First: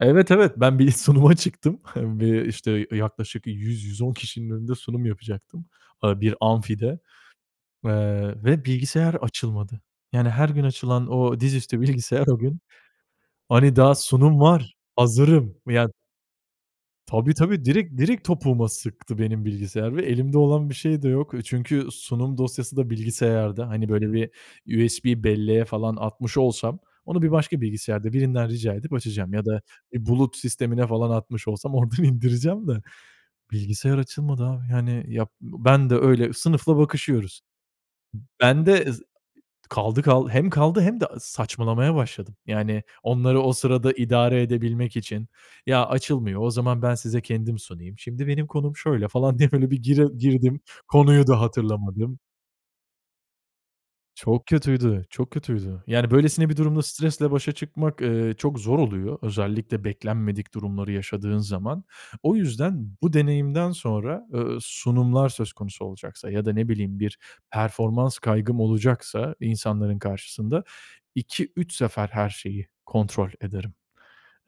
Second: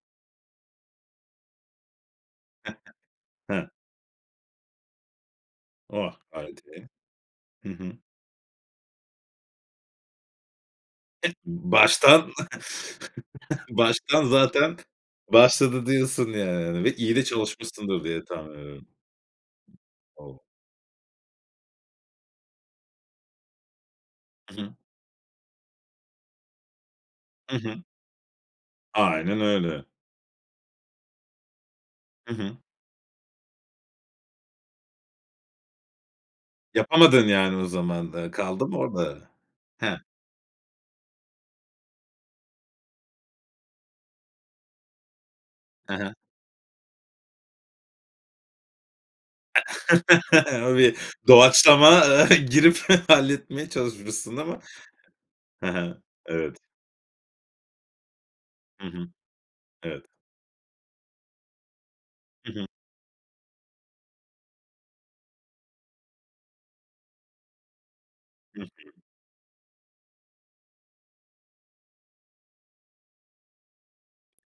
Evet, evet, ben bir sunuma çıktım. Bir işte yaklaşık Hıı. 100- 110 kişinin önünde sunum yapacaktım, eee, bir amfide, [unintelligible] Hı hı. eee, ve bilgisayar açılmadı. Yani, her gün açılan E o dizüstü bilgisayar, baştan o gün hani, daha baştan sunum var, zaten hazırım. başladı Ya diyorsun, yani, hani, ve iyi de Tabii, tabii, direkt çalışmışsındır direkt diye tahmin topuğuma ediyorum. sıktı benim bilgisayar ve elimde O! olan bir şey de yok, eee, çünkü sunum dosyası da bilgisayarda, hani, böyle, bir Hı hı. USB belleğe falan atmış olsam, onu bir Hı başka hı. bilgisayarda birinden rica edip açacağım Aynen ya da öyle. bir, eee, bulut sistemine falan atmış olsam oradan Hı hı. indireceğim de, bilgisayar açılmadı abi. Yani, yap ben de öyle sınıfla Yapamadın, bakışıyoruz. yani, o zaman da. Iıı, kaldı Ben mı de z orada? Kaldı, He. kaldı, hem kaldı hem de saçmalamaya başladım. Yani, onları o sırada idare edebilmek için, ya, Hı hı. açılmıyor, o zaman ben size kendim sunayım, şimdi benim konum şöyle falan diye böyle bir giril girdim, Öyle konuyu da doğaçlama, hatırlamadım. ııı, girip halletmeye çalışmışsın Çok ama. kötüydü, çok Hı kötüydü. hı. Yani, böylesine Evet. bir durumda stresle başa çıkmak, eee, çok zor Hı hı. oluyor. Özellikle Evet. beklenmedik durumları yaşadığın zaman. O Hı hı. yüzden bu deneyimden sonra, eee, sunumlar söz konusu olacaksa ya da ne bileyim bir performans kaygım Hı hı. olacaksa insanların karşısında 2-3 sefer her şeyi kontrol ederim.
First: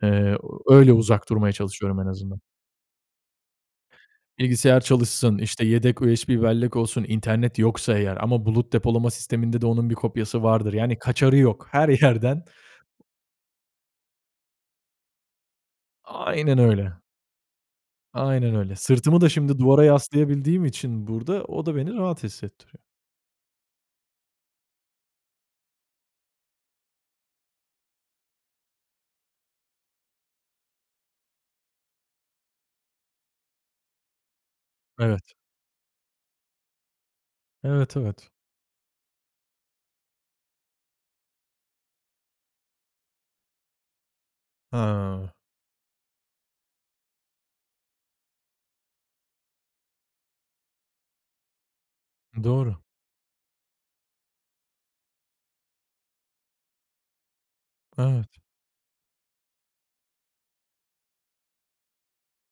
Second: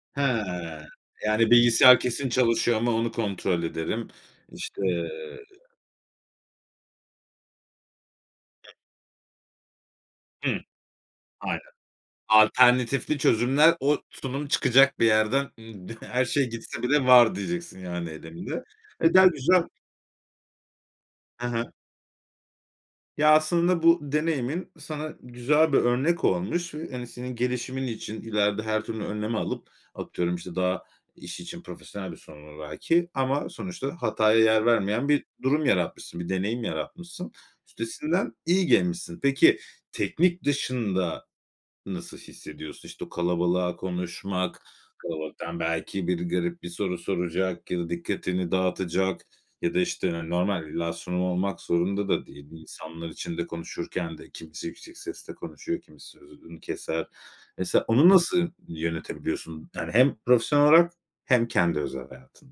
Eee, Hıı. öyle uzak Yani, durmaya çalışıyorum bilgisayar en kesin azından. çalışıyor ama onu kontrol ederim. Bilgisayar İşte çalışsın, işte yedek USB bellek olsun, internet yoksa eğer ama bulut [unintelligible] depolama sisteminde de onun bir kopyası Hıı. vardır. Yani, kaçarı Aynen. yok. Her yerden. Alternatifli çözümler, o sunum çıkacak bir yerden. Hı. [unintelligible] Her şey Aynen gitse öyle. bile var diyeceksin yani Aynen elimde. öyle. Sırtımı da [unintelligible] şimdi güzel. duvara yaslayabildiğim için burada, Hı o hı. da beni rahat hissettiriyor. Ya, aslında bu deneyimin sana güzel bir örnek olmuş ve, hani, senin gelişimin için ileride her türlü önlemi alıp, atıyorum, işte, daha, iş için profesyonel bir sorun, [unintelligible] belki, ama sonuçta hataya yer vermeyen bir Evet. durum yaratmışsın bir deneyim yaratmışsın. Evet, evet. Üstesinden iyi gelmişsin. Peki, teknik dışında nasıl hissediyorsun? İşte, o kalabalığa konuşmak, Hıı. kalabalıktan, belki, biri garip bir soru soracak ya da dikkatini dağıtacak ya da, işte, hani, normal bir illa sorun olmak zorunda da değil. Doğru. İnsanlar içinde konuşurken de kimisi yüksek sesle konuşuyor, kimisi sözünü keser. Mesela onu Evet. nasıl yönetebiliyorsun? Yani, hem profesyonel olarak hem kendi özel hayatında.